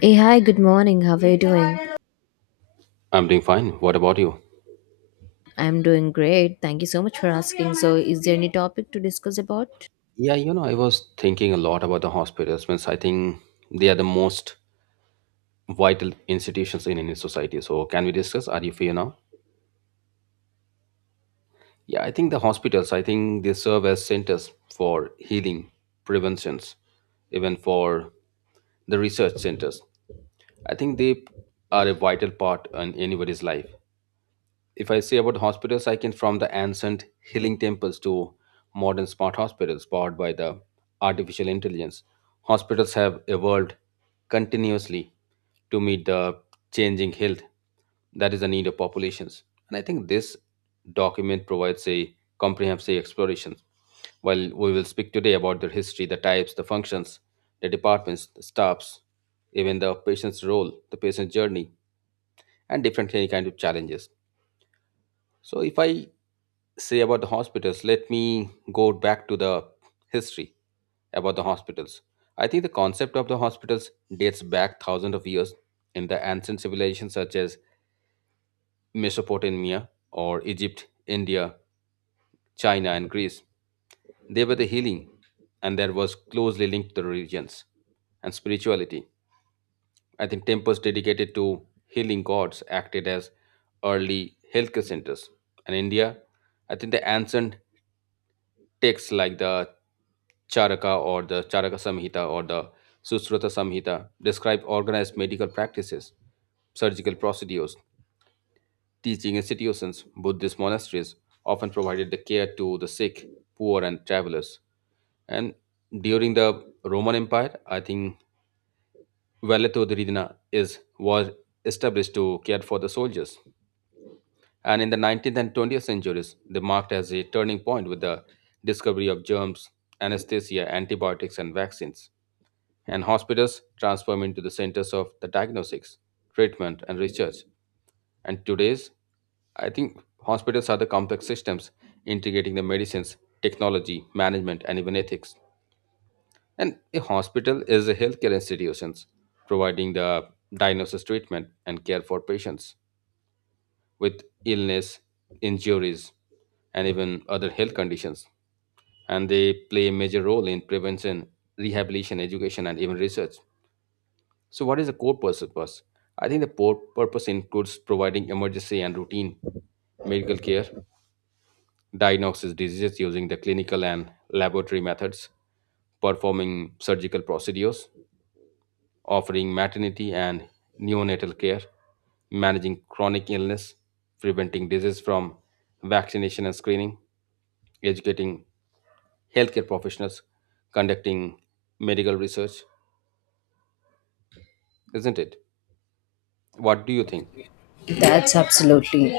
Hey, hi, good morning. How are you doing? I'm doing fine. What about you? I'm doing great. Thank you so much for asking. So, is there any topic to discuss about? Yeah, I was thinking a lot about the hospitals. Means I think they are the most vital institutions in any society. So can we discuss? Are you free now? Yeah, I think the hospitals, I think they serve as centers for healing, preventions, even for the research centers. I think they are a vital part in anybody's life. If I say about hospitals, I can from the ancient healing temples to modern smart hospitals powered by the artificial intelligence. Hospitals have evolved continuously to meet the changing health, that is the need of populations. And I think this document provides a comprehensive exploration. While we will speak today about their history, the types, the functions, the departments, the staffs, even the patient's role, the patient's journey, and different any kind of challenges. So if I say about the hospitals, let me go back to the history about the hospitals. I think the concept of the hospitals dates back thousands of years in the ancient civilizations such as Mesopotamia or Egypt, India, China, and Greece. They were the healing, and there was closely linked to religions and spirituality. I think temples dedicated to healing gods acted as early healthcare centers. And India, I think the ancient texts like the Charaka or the Charaka Samhita or the Sustrata Samhita describe organized medical practices, surgical procedures, teaching institutions, Buddhist monasteries often provided the care to the sick, poor, and travelers. And during the Roman Empire, I think Valeto Ridina is was established to care for the soldiers. And in the 19th and 20th centuries, they marked as a turning point with the discovery of germs, anesthesia, antibiotics, and vaccines. And hospitals transformed into the centers of the diagnostics, treatment, and research. And today's, I think hospitals are the complex systems integrating the medicines, technology, management, and even ethics. And a hospital is a healthcare institutions providing the diagnosis, treatment, and care for patients with illness, injuries, and even other health conditions. And they play a major role in prevention, rehabilitation, education, and even research. So, what is the core purpose? I think the core purpose includes providing emergency and routine medical care, diagnosis diseases using the clinical and laboratory methods, performing surgical procedures, offering maternity and neonatal care, managing chronic illness, preventing disease from vaccination and screening, educating healthcare professionals, conducting medical research, isn't it? What do you think? That's absolutely.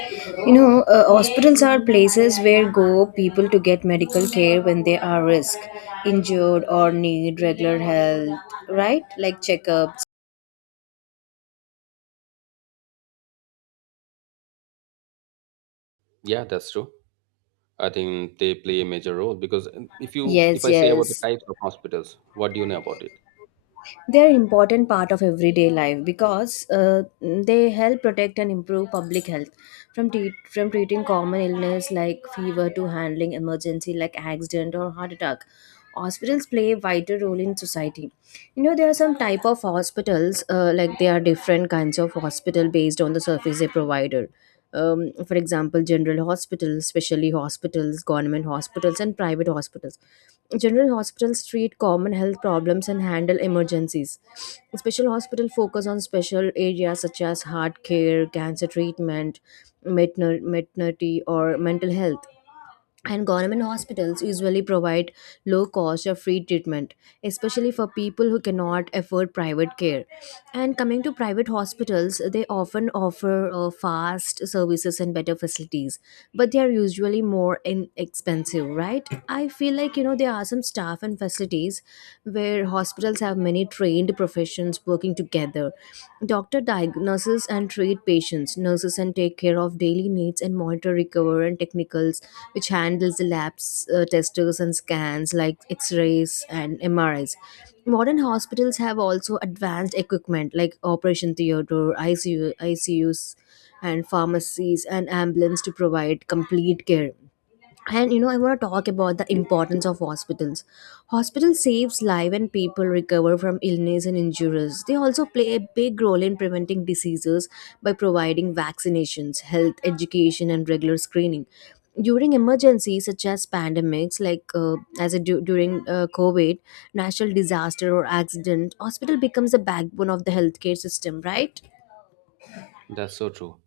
You know, hospitals are places where go people to get medical care when they are risk, injured or need regular health, right? Like checkups. Yeah, that's true. I think they play a major role because if you if Yes, I say about the yes. types of hospitals, what do you know about it? They're important part of everyday life because they help protect and improve public health from treating common illness like fever to handling emergency like accident or heart attack. Hospitals play a vital role in society. You know there are some type of hospitals like there are different kinds of hospital based on the service they provider for example, general hospitals, specialty hospitals, government hospitals, and private hospitals. General hospitals treat common health problems and handle emergencies. Special hospital focus on special areas such as heart care, cancer treatment, maternity or mental health, and government hospitals usually provide low cost or free treatment, especially for people who cannot afford private care. And coming to private hospitals, they often offer fast services and better facilities, but they are usually more inexpensive, right? I feel like, you know, there are some staff and facilities where hospitals have many trained professions working together. Doctor diagnoses and treat patients, nurses and take care of daily needs and monitor recover and technicals, which handles the labs, testers and scans like X-rays and MRIs. Modern hospitals have also advanced equipment like operation theater, ICU, ICUs, and pharmacies and ambulance to provide complete care. And you know, I want to talk about the importance of hospitals. Hospitals saves life and people recover from illness and injuries. They also play a big role in preventing diseases by providing vaccinations, health education, and regular screening. During emergencies such as pandemics like, as a du- during covid, natural disaster or accident, hospital becomes the backbone of the healthcare system, right? That's so true.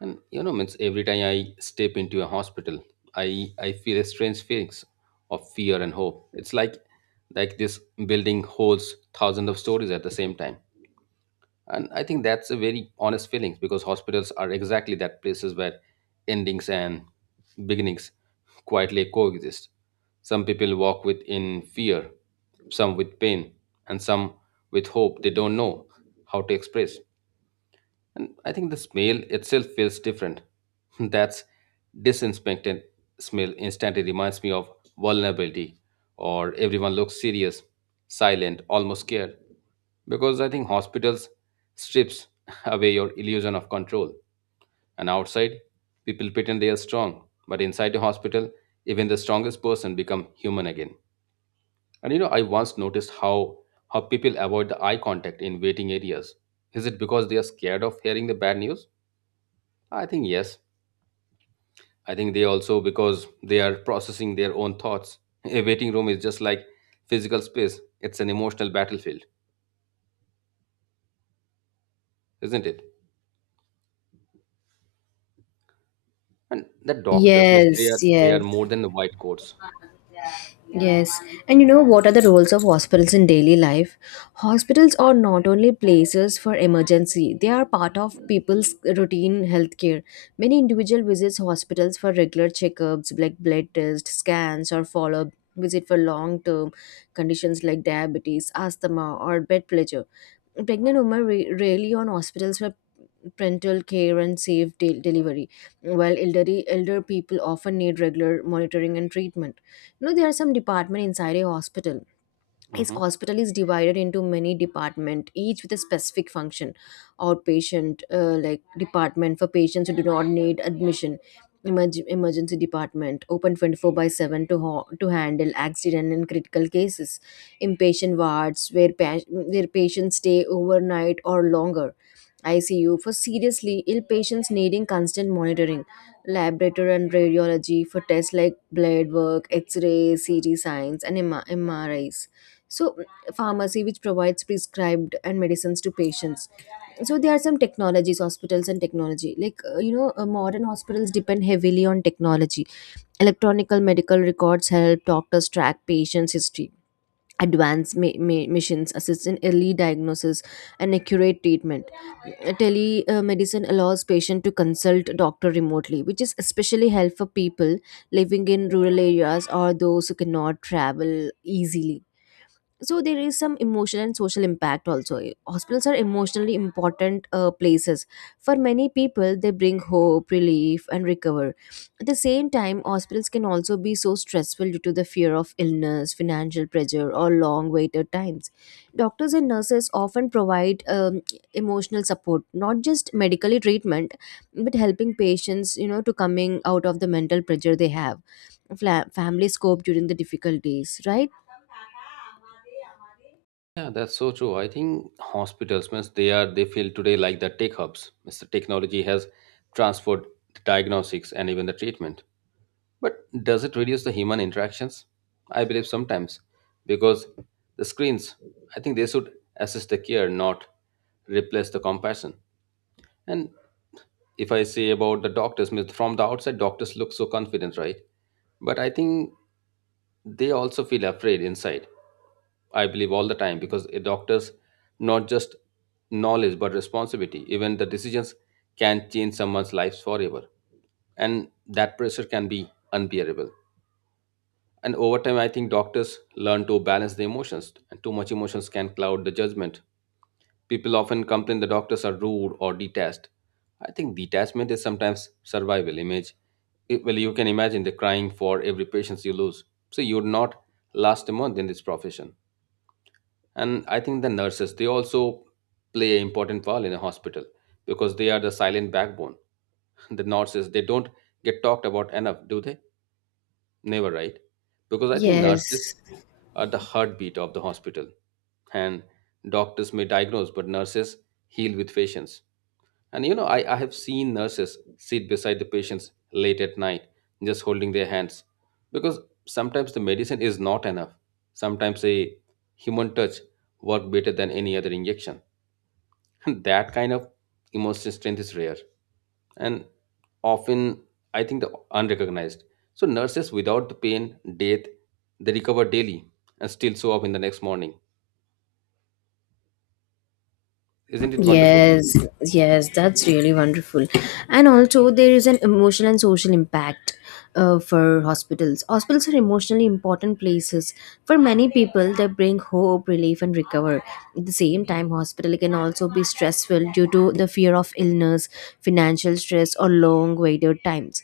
And means every time I step into a hospital, I feel a strange feelings of fear and hope. It's like this building holds thousands of stories at the same time. And I think that's a very honest feeling because hospitals are exactly that places where endings and beginnings quietly coexist. Some people walk with in fear, some with pain, and some with hope they don't know how to express. And I think the smell itself feels different. That's disinspected smell instantly reminds me of vulnerability or everyone looks serious, silent, almost scared. Because I think hospitals strips away your illusion of control. And outside, people pretend they are strong, but inside the hospital, even the strongest person become human again. And I once noticed how people avoid the eye contact in waiting areas. Is it because they are scared of hearing the bad news? I think yes. I think they also because they are processing their own thoughts. A waiting room is just like physical space. It's an emotional battlefield, isn't it? And the doctors, miss, Yes, they are yes. more than the white coats. Yes, and you know, what are the roles of hospitals in daily life? Hospitals are not only places for emergency, they are part of people's routine healthcare. Many individual visits hospitals for regular checkups like blood tests, scans or follow-up visit for long-term conditions like diabetes, asthma or bed pleasure. Rarely on hospitals for parental care and delivery, while elder people often need regular monitoring and treatment. You know, there are some department inside a hospital. His Hmm. hospital is divided into many departments, each with a specific function. Outpatient like department for patients who do not need admission. Emergency department open 24 by 7 to handle accident and critical cases. Inpatient wards where patients stay overnight or longer. ICU for seriously ill patients needing constant monitoring, laboratory and radiology for tests like blood work, X-ray, CT signs, and M R Is. So pharmacy which provides prescribed and medicines to patients. So there are some technologies, hospitals and technology like, modern hospitals depend heavily on technology. Electronic medical records help doctors track patients history. Advanced machines assist in early diagnosis and accurate treatment. Telemedicine allows patient to consult doctor remotely, which is especially helpful for people living in rural areas or those who cannot travel easily. So there is some emotional and social impact also. Hospitals are emotionally important places for many people. They bring hope, relief, and recover. At the same time, hospitals can also be so stressful due to the fear of illness, financial pressure, or long waited times. Doctors and nurses often provide emotional support, not just medically treatment, but helping patients, you know, to coming out of the mental pressure they have. Families cope during the difficulties, right? Yeah, that's so true. I think hospitals, miss, they are they feel today like the tech hubs. Miss, the technology has transferred the diagnostics and even the treatment. But does it reduce the human interactions? I believe sometimes, because the screens, I think they should assist the care, not replace the compassion. And if I say about the doctors, means from the outside, doctors look so confident, right? But I think they also feel afraid inside. I believe all the time because a doctor's not just knowledge but responsibility. Even the decisions can change someone's lives forever, and that pressure can be unbearable. And over time, I think doctors learn to balance the emotions, and too much emotions can cloud the judgment. People often complain the doctors are rude or detached. I think detachment is sometimes survival image. It- well, you can imagine the crying for every patient you lose. So you would not last a month in this profession. And I think the nurses, they also play an important role in a hospital because they are the silent backbone. The nurses, they don't get talked about enough, do they? Never, right? Because I think Yes, nurses are the heartbeat of the hospital. And doctors may diagnose, but nurses heal with patients. And I have seen nurses sit beside the patients late at night, just holding their hands. Because sometimes the medicine is not enough. Sometimes a human touch works better than any other injection. And that kind of emotional strength is rare and often, I think, the unrecognized. So nurses without the pain, death, they recover daily and still show up in the next morning. Isn't it wonderful? yes, yes, that's really wonderful. And also, there is an emotional and social impact for hospitals. Hospitals are emotionally important places. For many people, they bring hope, relief, and recover. At the same time, hospital can also be stressful due to the fear of illness, financial stress, or long waited times.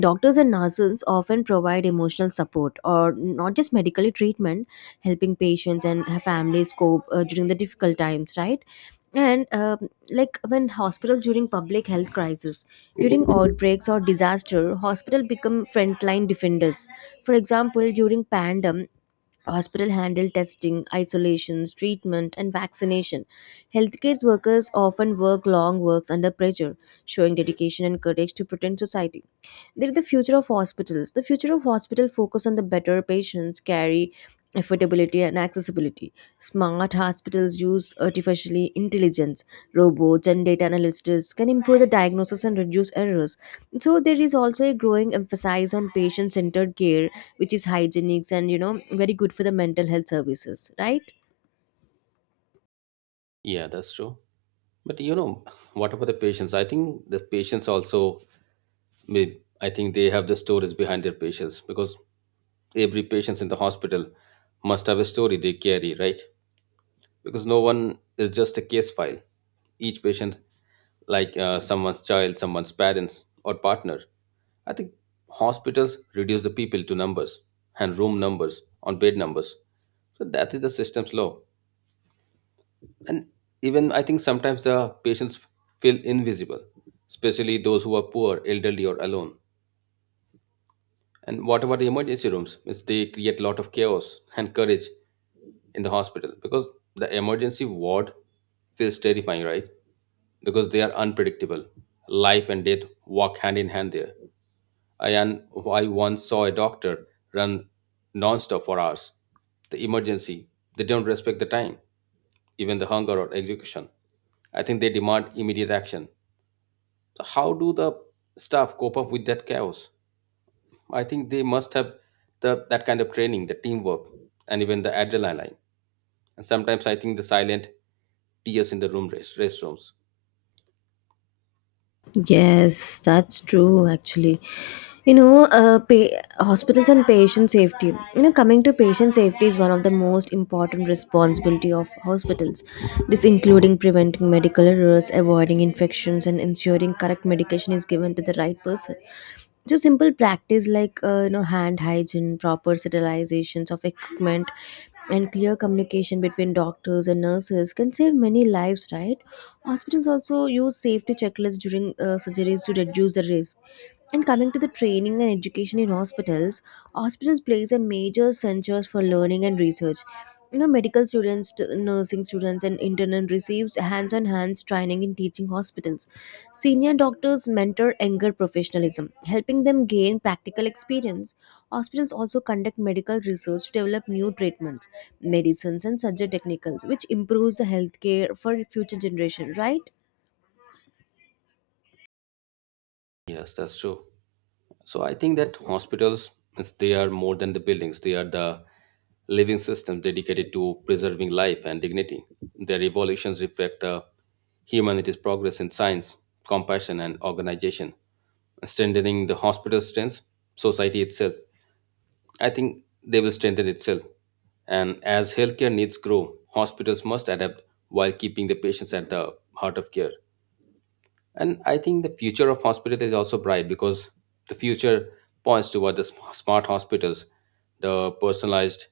Doctors and nurses often provide emotional support or not just medically treatment, helping patients and families cope during the difficult times, right? And like, when hospitals during public health crisis, during outbreaks or disaster, hospital become frontline defenders. For example, during pandemic, hospital handle testing, isolations, treatment, and vaccination. Healthcare workers often work long works under pressure, showing dedication and courage to protect society. They're the future of hospitals. The future of hospital focus on the better patients carry, affordability, and accessibility. Smart hospitals use artificially intelligence, robots, and data analysts can improve the diagnosis and reduce errors. So there is also a growing emphasis on patient-centered care, which is hygienics and, you know, very good for the mental health services, right? Yeah, that's true. But what about the patients? I think the patients also, may- I think they have the stories behind their patients because every patient in the hospital must have a story they carry, right? Because no one is just a case file. Each patient, like someone's child, someone's parents, or partner. I think hospitals reduce the people to numbers and room numbers on bed numbers. So that is the system's law. And even I think sometimes the patients feel invisible, especially those who are poor, elderly, or alone. And what about the emergency rooms? Means they create a lot of chaos and courage in the hospital because the emergency ward feels terrifying, right? Because they are unpredictable. Life and death walk hand in hand there. And I once saw a doctor run nonstop for hours. The emergency, they don't respect the time even the hunger or execution. I think they demand immediate action. So how do the staff cope up with that chaos? I think they must have the that kind of training, the teamwork, and even the adrenaline. And sometimes I think the silent tears in the restrooms. Yes, that's true actually. You know, hospitals and patient safety. You know, coming to patient safety is one of the most important responsibility of hospitals. This including preventing medical errors, avoiding infections, and ensuring correct medication is given to the right person. So simple practice like, you know, hand hygiene, proper sterilizations of equipment, and clear communication between doctors and nurses can save many lives, right? Hospitals also use safety checklists during surgeries to reduce the risk. And coming to the training and education in hospitals, hospitals plays a major centers for learning and research. You know, medical students, nursing students, and intern receives hands-on-hands training in teaching hospitals. Senior doctors mentor younger professionalism, helping them gain practical experience. Hospitals also conduct medical research to develop new treatments, medicines, and surgery technicals, which improves the healthcare for future generation. Right? Yes, that's true. So I think that hospitals, means they are more than the buildings. They are the living system dedicated to preserving life and dignity. Their evolutions reflect the humanity's progress in science, compassion, and organization. Strengthening the hospital strengths, society itself. I think they will strengthen itself. And as healthcare needs grow, hospitals must adapt while keeping the patients at the heart of care. And I think the future of hospital is also bright because the future points toward the sm- smart hospitals, the personalized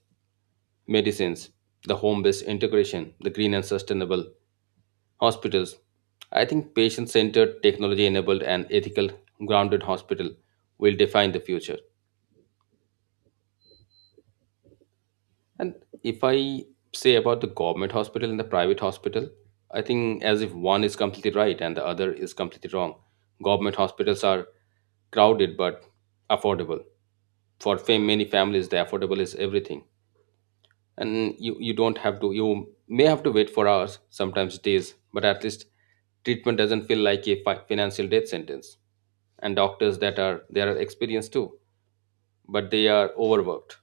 medicines, the home-based integration, the green and sustainable hospitals. I think patient-centered, technology-enabled, and ethical grounded hospital will define the future. And if I say about the government hospital and the private hospital, I think as if one is completely right and the other is completely wrong. Government hospitals are crowded but affordable. For fam- many families the affordable is everything. And you don't have to, you may have to wait for hours sometimes days, but at least treatment doesn't feel like a fi- financial death sentence. And doctors that are they are experienced too, but they are overworked.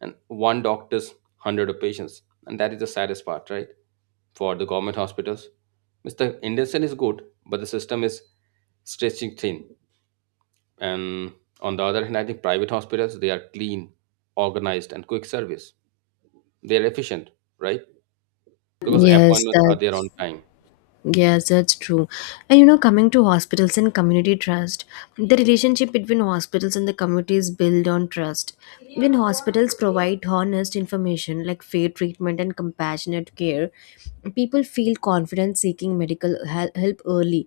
And one doctor's 100 of patients, and that is the saddest part, right? For the government hospitals, mr intention is good, but the system is stretching thin. And on the other hand, I think private hospitals, they are clean, organized, and quick service. They are efficient, right? Because Yes, appointments are that there on time. yes, that's true. And you know, coming to hospitals and community trust, the relationship between hospitals and the community is built on trust. When hospitals provide honest information like fair treatment and compassionate care, people feel confident seeking help early.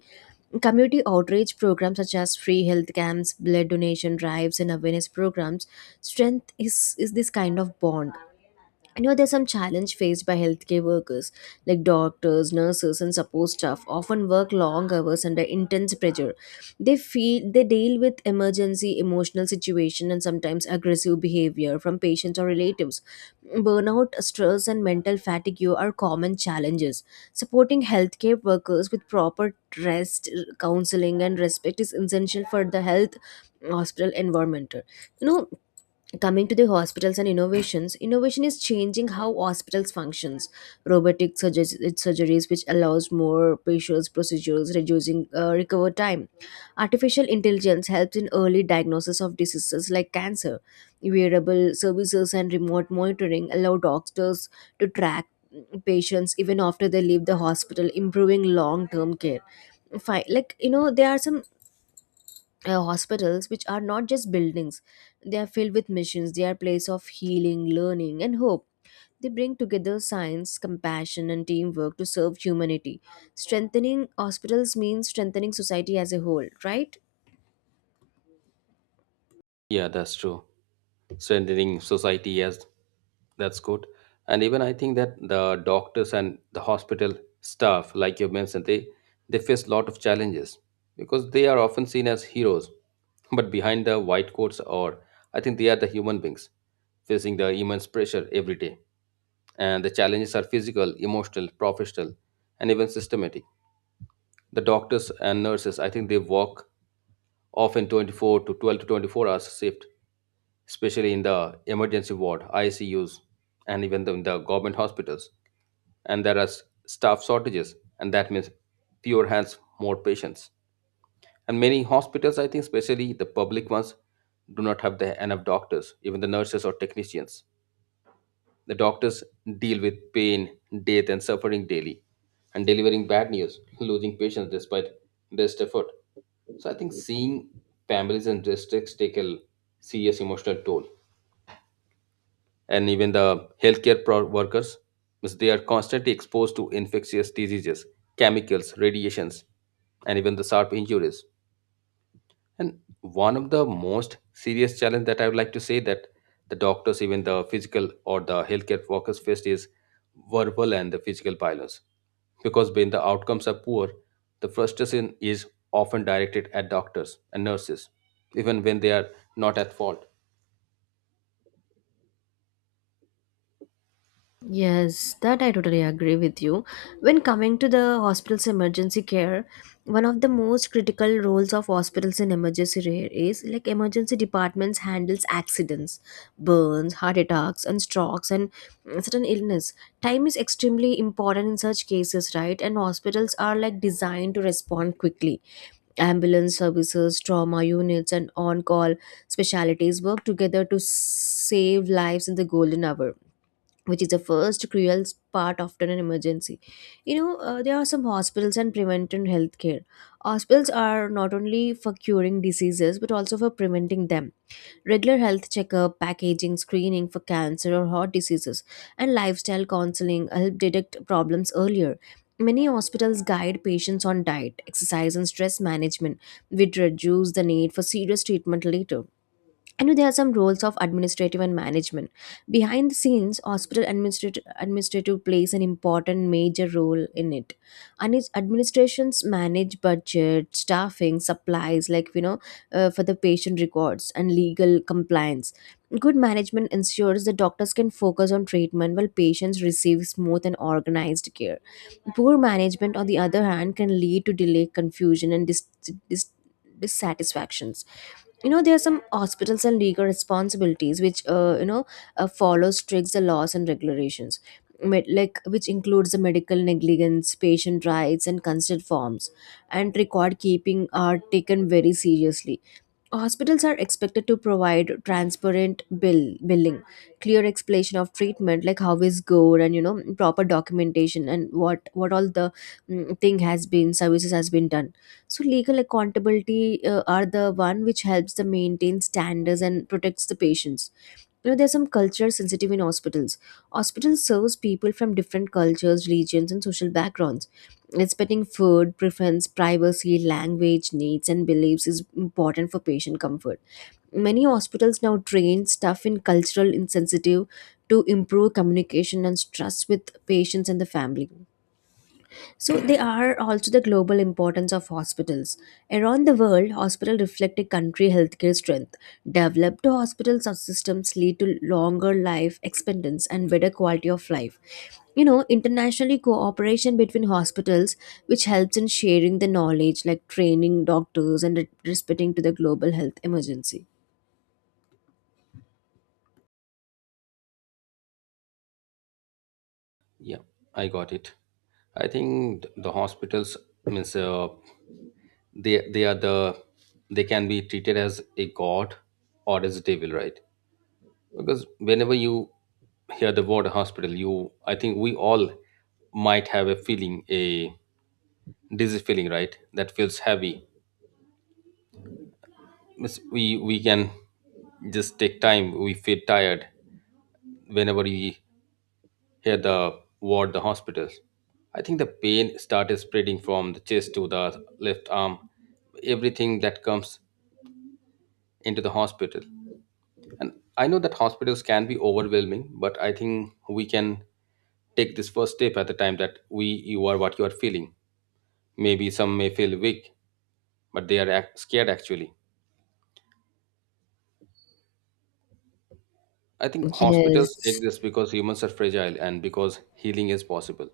Community outreach programs such as free health camps, blood donation drives, and awareness programs strength is this kind of bond. I know there's some challenge faced by healthcare workers, like doctors, nurses, and support staff, often work long hours under intense pressure. They feel they deal with emergency emotional situation and sometimes aggressive behavior from patients or relatives. Burnout, stress, and mental fatigue are common challenges. Supporting healthcare workers with proper rest, counseling, and respect is essential for the health hospital environment. You know, coming to the hospitals and innovations, innovation is changing how hospitals functions. Robotic surgeries which allows more patients procedures reducing recover time. Artificial intelligence helps in early diagnosis of diseases like cancer. Wearable services and remote monitoring allow doctors to track patients even after they leave the hospital, improving long term care. Like, you know, there are some hospitals which are not just buildings, they are filled with missions. They are place of healing, learning, and hope. They bring together science, compassion, and teamwork to serve humanity. Strengthening hospitals means strengthening society as a whole, right? Yeah, that's true. Strengthening society, yes, that's good. And even I think that the doctors and the hospital staff, like you mentioned, they face a lot of challenges because they are often seen as heroes, but behind the white coats, or I think they are the human beings facing the immense pressure every day. And the challenges are physical, emotional, professional, and even systematic. The doctors and nurses, I think they work often 24 to 12 to 24 hours shift, especially in the emergency ward, ICUs, and even the, in the government hospitals. And there are s- staff shortages, and that means fewer hands, more patients. And many hospitals, I think, especially the public ones, do not have the enough doctors, even the nurses or technicians. The doctors deal with pain, death, and suffering daily, and delivering bad news, losing patients despite best effort. So I think seeing families and districts take a serious emotional toll, and even the workers, means they are constantly exposed to infectious diseases, chemicals, radiations, and even the sharp injuries. And one of the most serious challenge that I would like to say that the doctors, even the physical or the healthcare workers faced is verbal and the physical violence. Because when the outcomes are poor, the frustration is often directed at doctors and nurses, even when they are not at fault. Yes, that I totally agree with you. When coming to the hospital's emergency care, one of the most critical roles of hospitals in emergency care is like emergency departments handles accidents, burns, heart attacks, and strokes and certain illness. Time is extremely important in such cases, right? And hospitals are like designed to respond quickly. Ambulance services, trauma units, and on-call specialties work together to save lives in the golden hour, which is the first cruel part after an emergency. You know, there are some hospitals and preventive healthcare. Hospitals are not only for curing diseases but also for preventing them. Regular health checkup, packaging, screening for cancer or heart diseases, and lifestyle counseling help detect problems earlier. Many hospitals guide patients on diet, exercise, and stress management, which reduce the need for serious treatment later. I know there are some roles of administrative and management. Behind the scenes, hospital administrative plays an important major role in it. And its administrations manage budget, staffing, supplies, like, you know, for the patient records and legal compliance. Good management ensures that doctors can focus on treatment while patients receive smooth and organized care. Poor management, on the other hand, can lead to delay, confusion, and dis- dissatisfactions. You know, there are some hospitals and legal responsibilities which, follow strict laws and regulations. Like, which includes the medical negligence, patient rights, and consent forms, and record keeping are taken very seriously. Hospitals are expected to provide transparent bill billing, clear explanation of treatment like how is good and, you know, proper documentation and what all the mm, thing has been services has been done. So legal accountability are the one which helps the maintain standards and protects the patients. You know, there's some culture sensitive in hospitals. Hospitals serves people from different cultures, religions, and social backgrounds. Respecting food, preference, privacy, language, needs, and beliefs is important for patient comfort. Many hospitals now train staff in cultural insensitive to improve communication and trust with patients and the family. So they are also the global importance of hospitals. Around the world, hospitals reflect a country healthcare strength. Developed hospitals or systems lead to longer life expectancy and better quality of life. Internationally cooperation between hospitals, which helps in sharing the knowledge, like training doctors and respecting to the global health emergency. Yeah, I got it. I think the hospitals means they are the they can be treated as a god or as a devil, right? Because whenever you hear the word hospital, you, I think we all might have a feeling, a dizzy feeling, right? That feels heavy. We can just take time. We feel tired whenever we hear the word the hospitals. I think the pain started spreading from the chest to the left arm, everything that comes into the hospital. And I know that hospitals can be overwhelming, but I think we can take this first step at the time that we you are what you are feeling. Maybe some may feel weak, but they are scared actually. I think hospitals Yes. exist because humans are fragile and because healing is possible.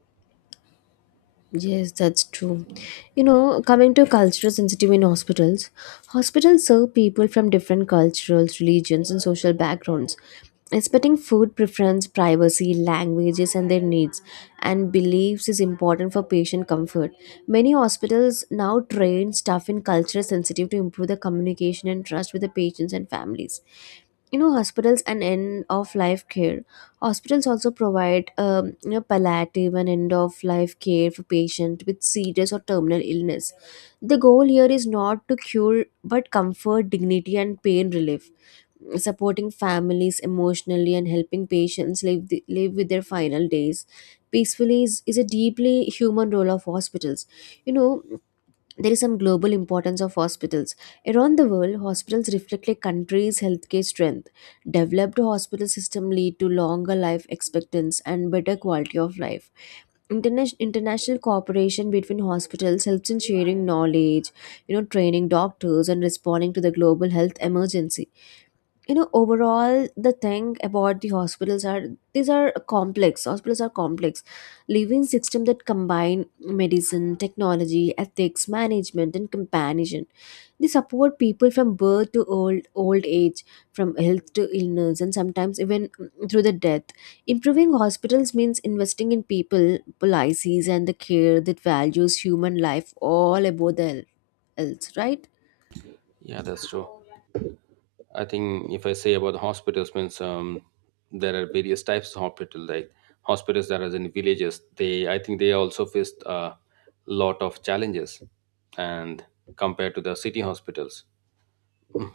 Yes, that's true. You know, coming to cultural sensitive in hospitals, hospitals serve people from different cultures, religions, and social backgrounds, respecting food preference, privacy, languages, and their needs, and beliefs is important for patient comfort. Many hospitals now train staff in cultural sensitive to improve the communication and trust with the patients and families. You know, hospitals and end of life care, hospitals also provide palliative and end of life care for patients with serious or terminal illness. The goal here is not to cure but comfort, dignity, and pain relief. Supporting families emotionally and helping patients live with their final days peacefully is a deeply human role of hospitals. You know, there is some global importance of hospitals. Around the world, hospitals reflect a country's healthcare strength. Developed hospital system lead to longer life expectancy and better quality of life. International cooperation between hospitals helps in sharing knowledge, you know, training doctors and responding to the global health emergency. You know, overall the thing about the hospitals are, these are complex, hospitals are complex living system that combine medicine, technology, ethics, management, and companionship. They support people from birth to old age, from health to illness, and sometimes even through the death. Improving hospitals means investing in people, policies, and the care that values human life all above the else, right? Yeah, that's true. I think if I say about the hospitals, means there are various types of hospital, like hospitals that are in villages. They, I think, they also faced a lot of challenges, and compared to the city hospitals.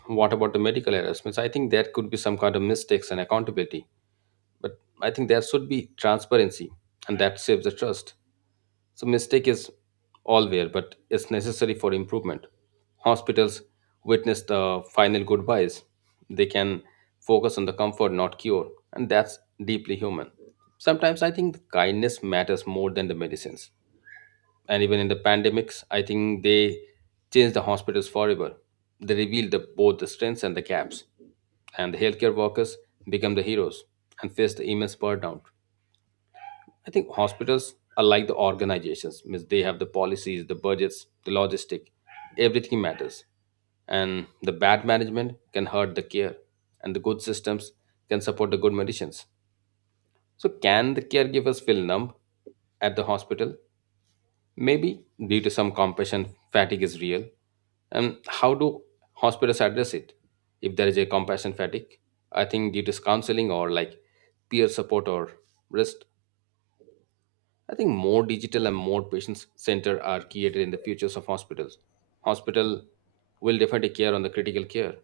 What about the medical errors? Means I think there could be some kind of mistakes and accountability. But I think there should be transparency, and that saves the trust. So, mistake is allware, but it's necessary for improvement. Hospitals witness the final goodbyes. They can focus on the comfort, not cure, and that's deeply human. Sometimes I think kindness matters more than the medicines. And even in the pandemics, I think they changed the hospitals forever. They revealed the, both the strengths and the gaps, and the healthcare workers become the heroes and face the immense burnout. I think hospitals are like the organizations, means they have the policies, the budgets, the logistic, everything matters. And the bad management can hurt the care, and the good systems can support the good medicines. So can the caregivers feel numb at the hospital? Maybe due to some compassion fatigue is real. And how do hospitals address it? If there is a compassion fatigue, I think due to counseling or like peer support or risk. I think more digital and more patient center are created in the futures of hospitals. Hospital will definitely care on the critical care.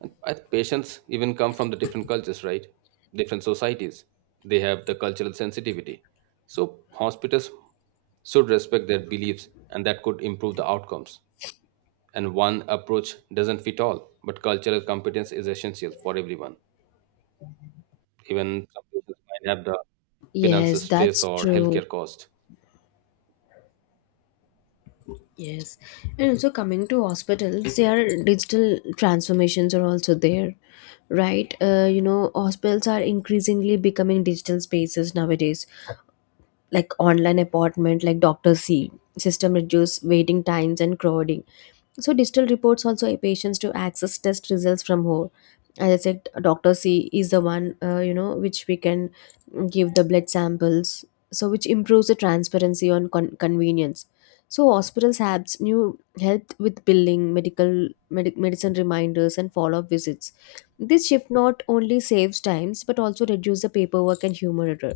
And I think patients even come from the different cultures, right? Different societies. They have the cultural sensitivity. So hospitals should respect their beliefs, and that could improve the outcomes. And one approach doesn't fit all, but cultural competence is essential for everyone. Even some patients might have the Yes, finances stress that's or true. healthcare cost. Yes, and also coming to hospitals, their digital transformations are also there, right? Hospitals are increasingly becoming digital spaces nowadays, like online appointment, like doctor C system reduce waiting times and crowding. So digital reports also help patients to access test results from home. As I said, Doctor C is the one which we can give the blood samples, so which improves the transparency on convenience. So hospitals have new help with billing, medical medic medicine reminders, and follow up visits. This shift not only saves times but also reduces the paperwork and human error.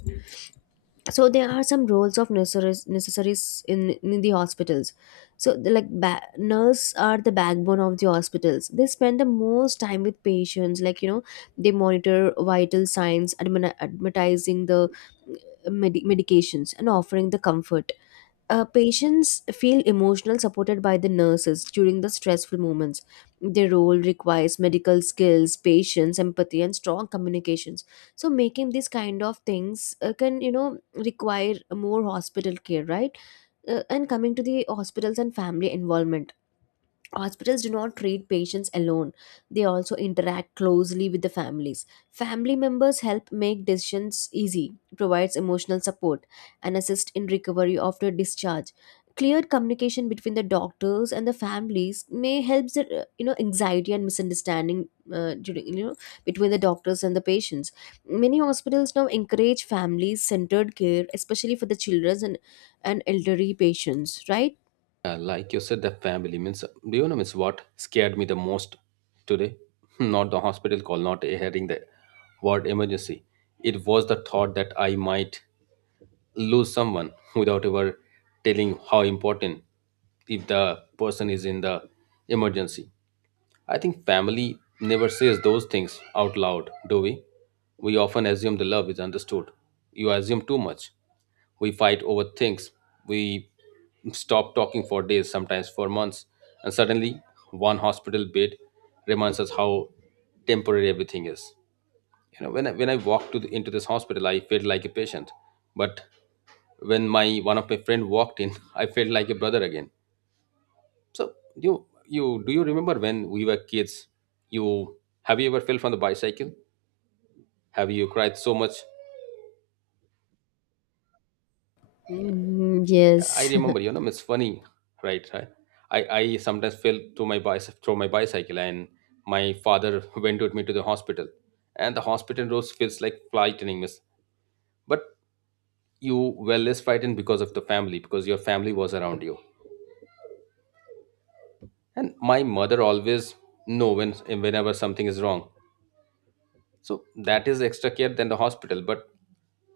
So there are some roles of necessaries in the hospitals. So the, like nurse are the backbone of the hospitals. They spend the most time with patients, like you know, they monitor vital signs, advertising the medications, and offering the comfort. Patients feel emotional supported by the nurses during the stressful moments. Their role requires medical skills, patience, empathy, and strong communications. So, making these kind of things can, you know, require more hospital care, right? And coming to the hospitals and family involvement. Hospitals do not treat patients alone. They also interact closely with the families. Family members help make decisions easy, provides emotional support, and assist in recovery after discharge. Clear communication between the doctors and the families may help the anxiety and misunderstanding during between the doctors and the patients. Many hospitals now encourage family-centered care, especially for the children and elderly patients, right? Yeah, like you said, the family means. Do you know means what scared me the most today? Not the hospital call, not hearing the word emergency. It was the thought that I might lose someone without ever telling how important if the person is in the emergency. I think family never says those things out loud, do we? We often assume the love is understood. You assume too much. We fight over things. We stop talking for days, sometimes for months. And suddenly, one hospital bed reminds us how temporary everything is. You know, when I walked to into this hospital, I felt like a patient. But when my one of my friend walked in, I felt like a brother again. So you remember when we were kids? You Have you ever fell from the bicycle? Have you cried so much? Mm, Yeah, I yes. remember. You know, it's funny, right? I sometimes fell to my bicycle through my bicycle, and my father went with me to the hospital, and the hospital roads feels like frightening, miss. But you were less frightened because of the family, because your family was around you. And my mother always know whenever something is wrong. So that is extra care than the hospital. But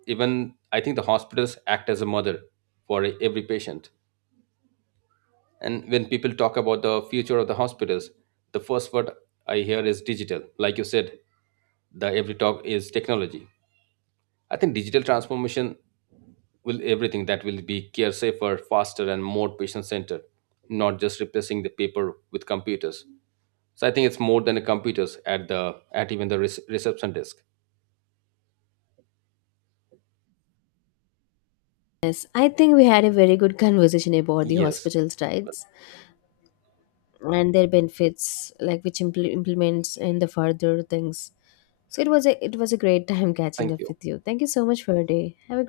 even I think the hospitals act as a mother for every patient. And when people talk about the future of the hospitals, the first word I hear is digital. Like you said, the every talk is technology. I think digital transformation will everything that will be care safer, faster, and more patient centered, not just replacing the paper with computers. So I think it's more than the computers at the at even the reception desk. Yes, I think we had a very good conversation about the Yes, hospital's rights and their benefits, like which implements and the further things. So it was a great time catching thank up you. with you. Thank you so much for your day. Have a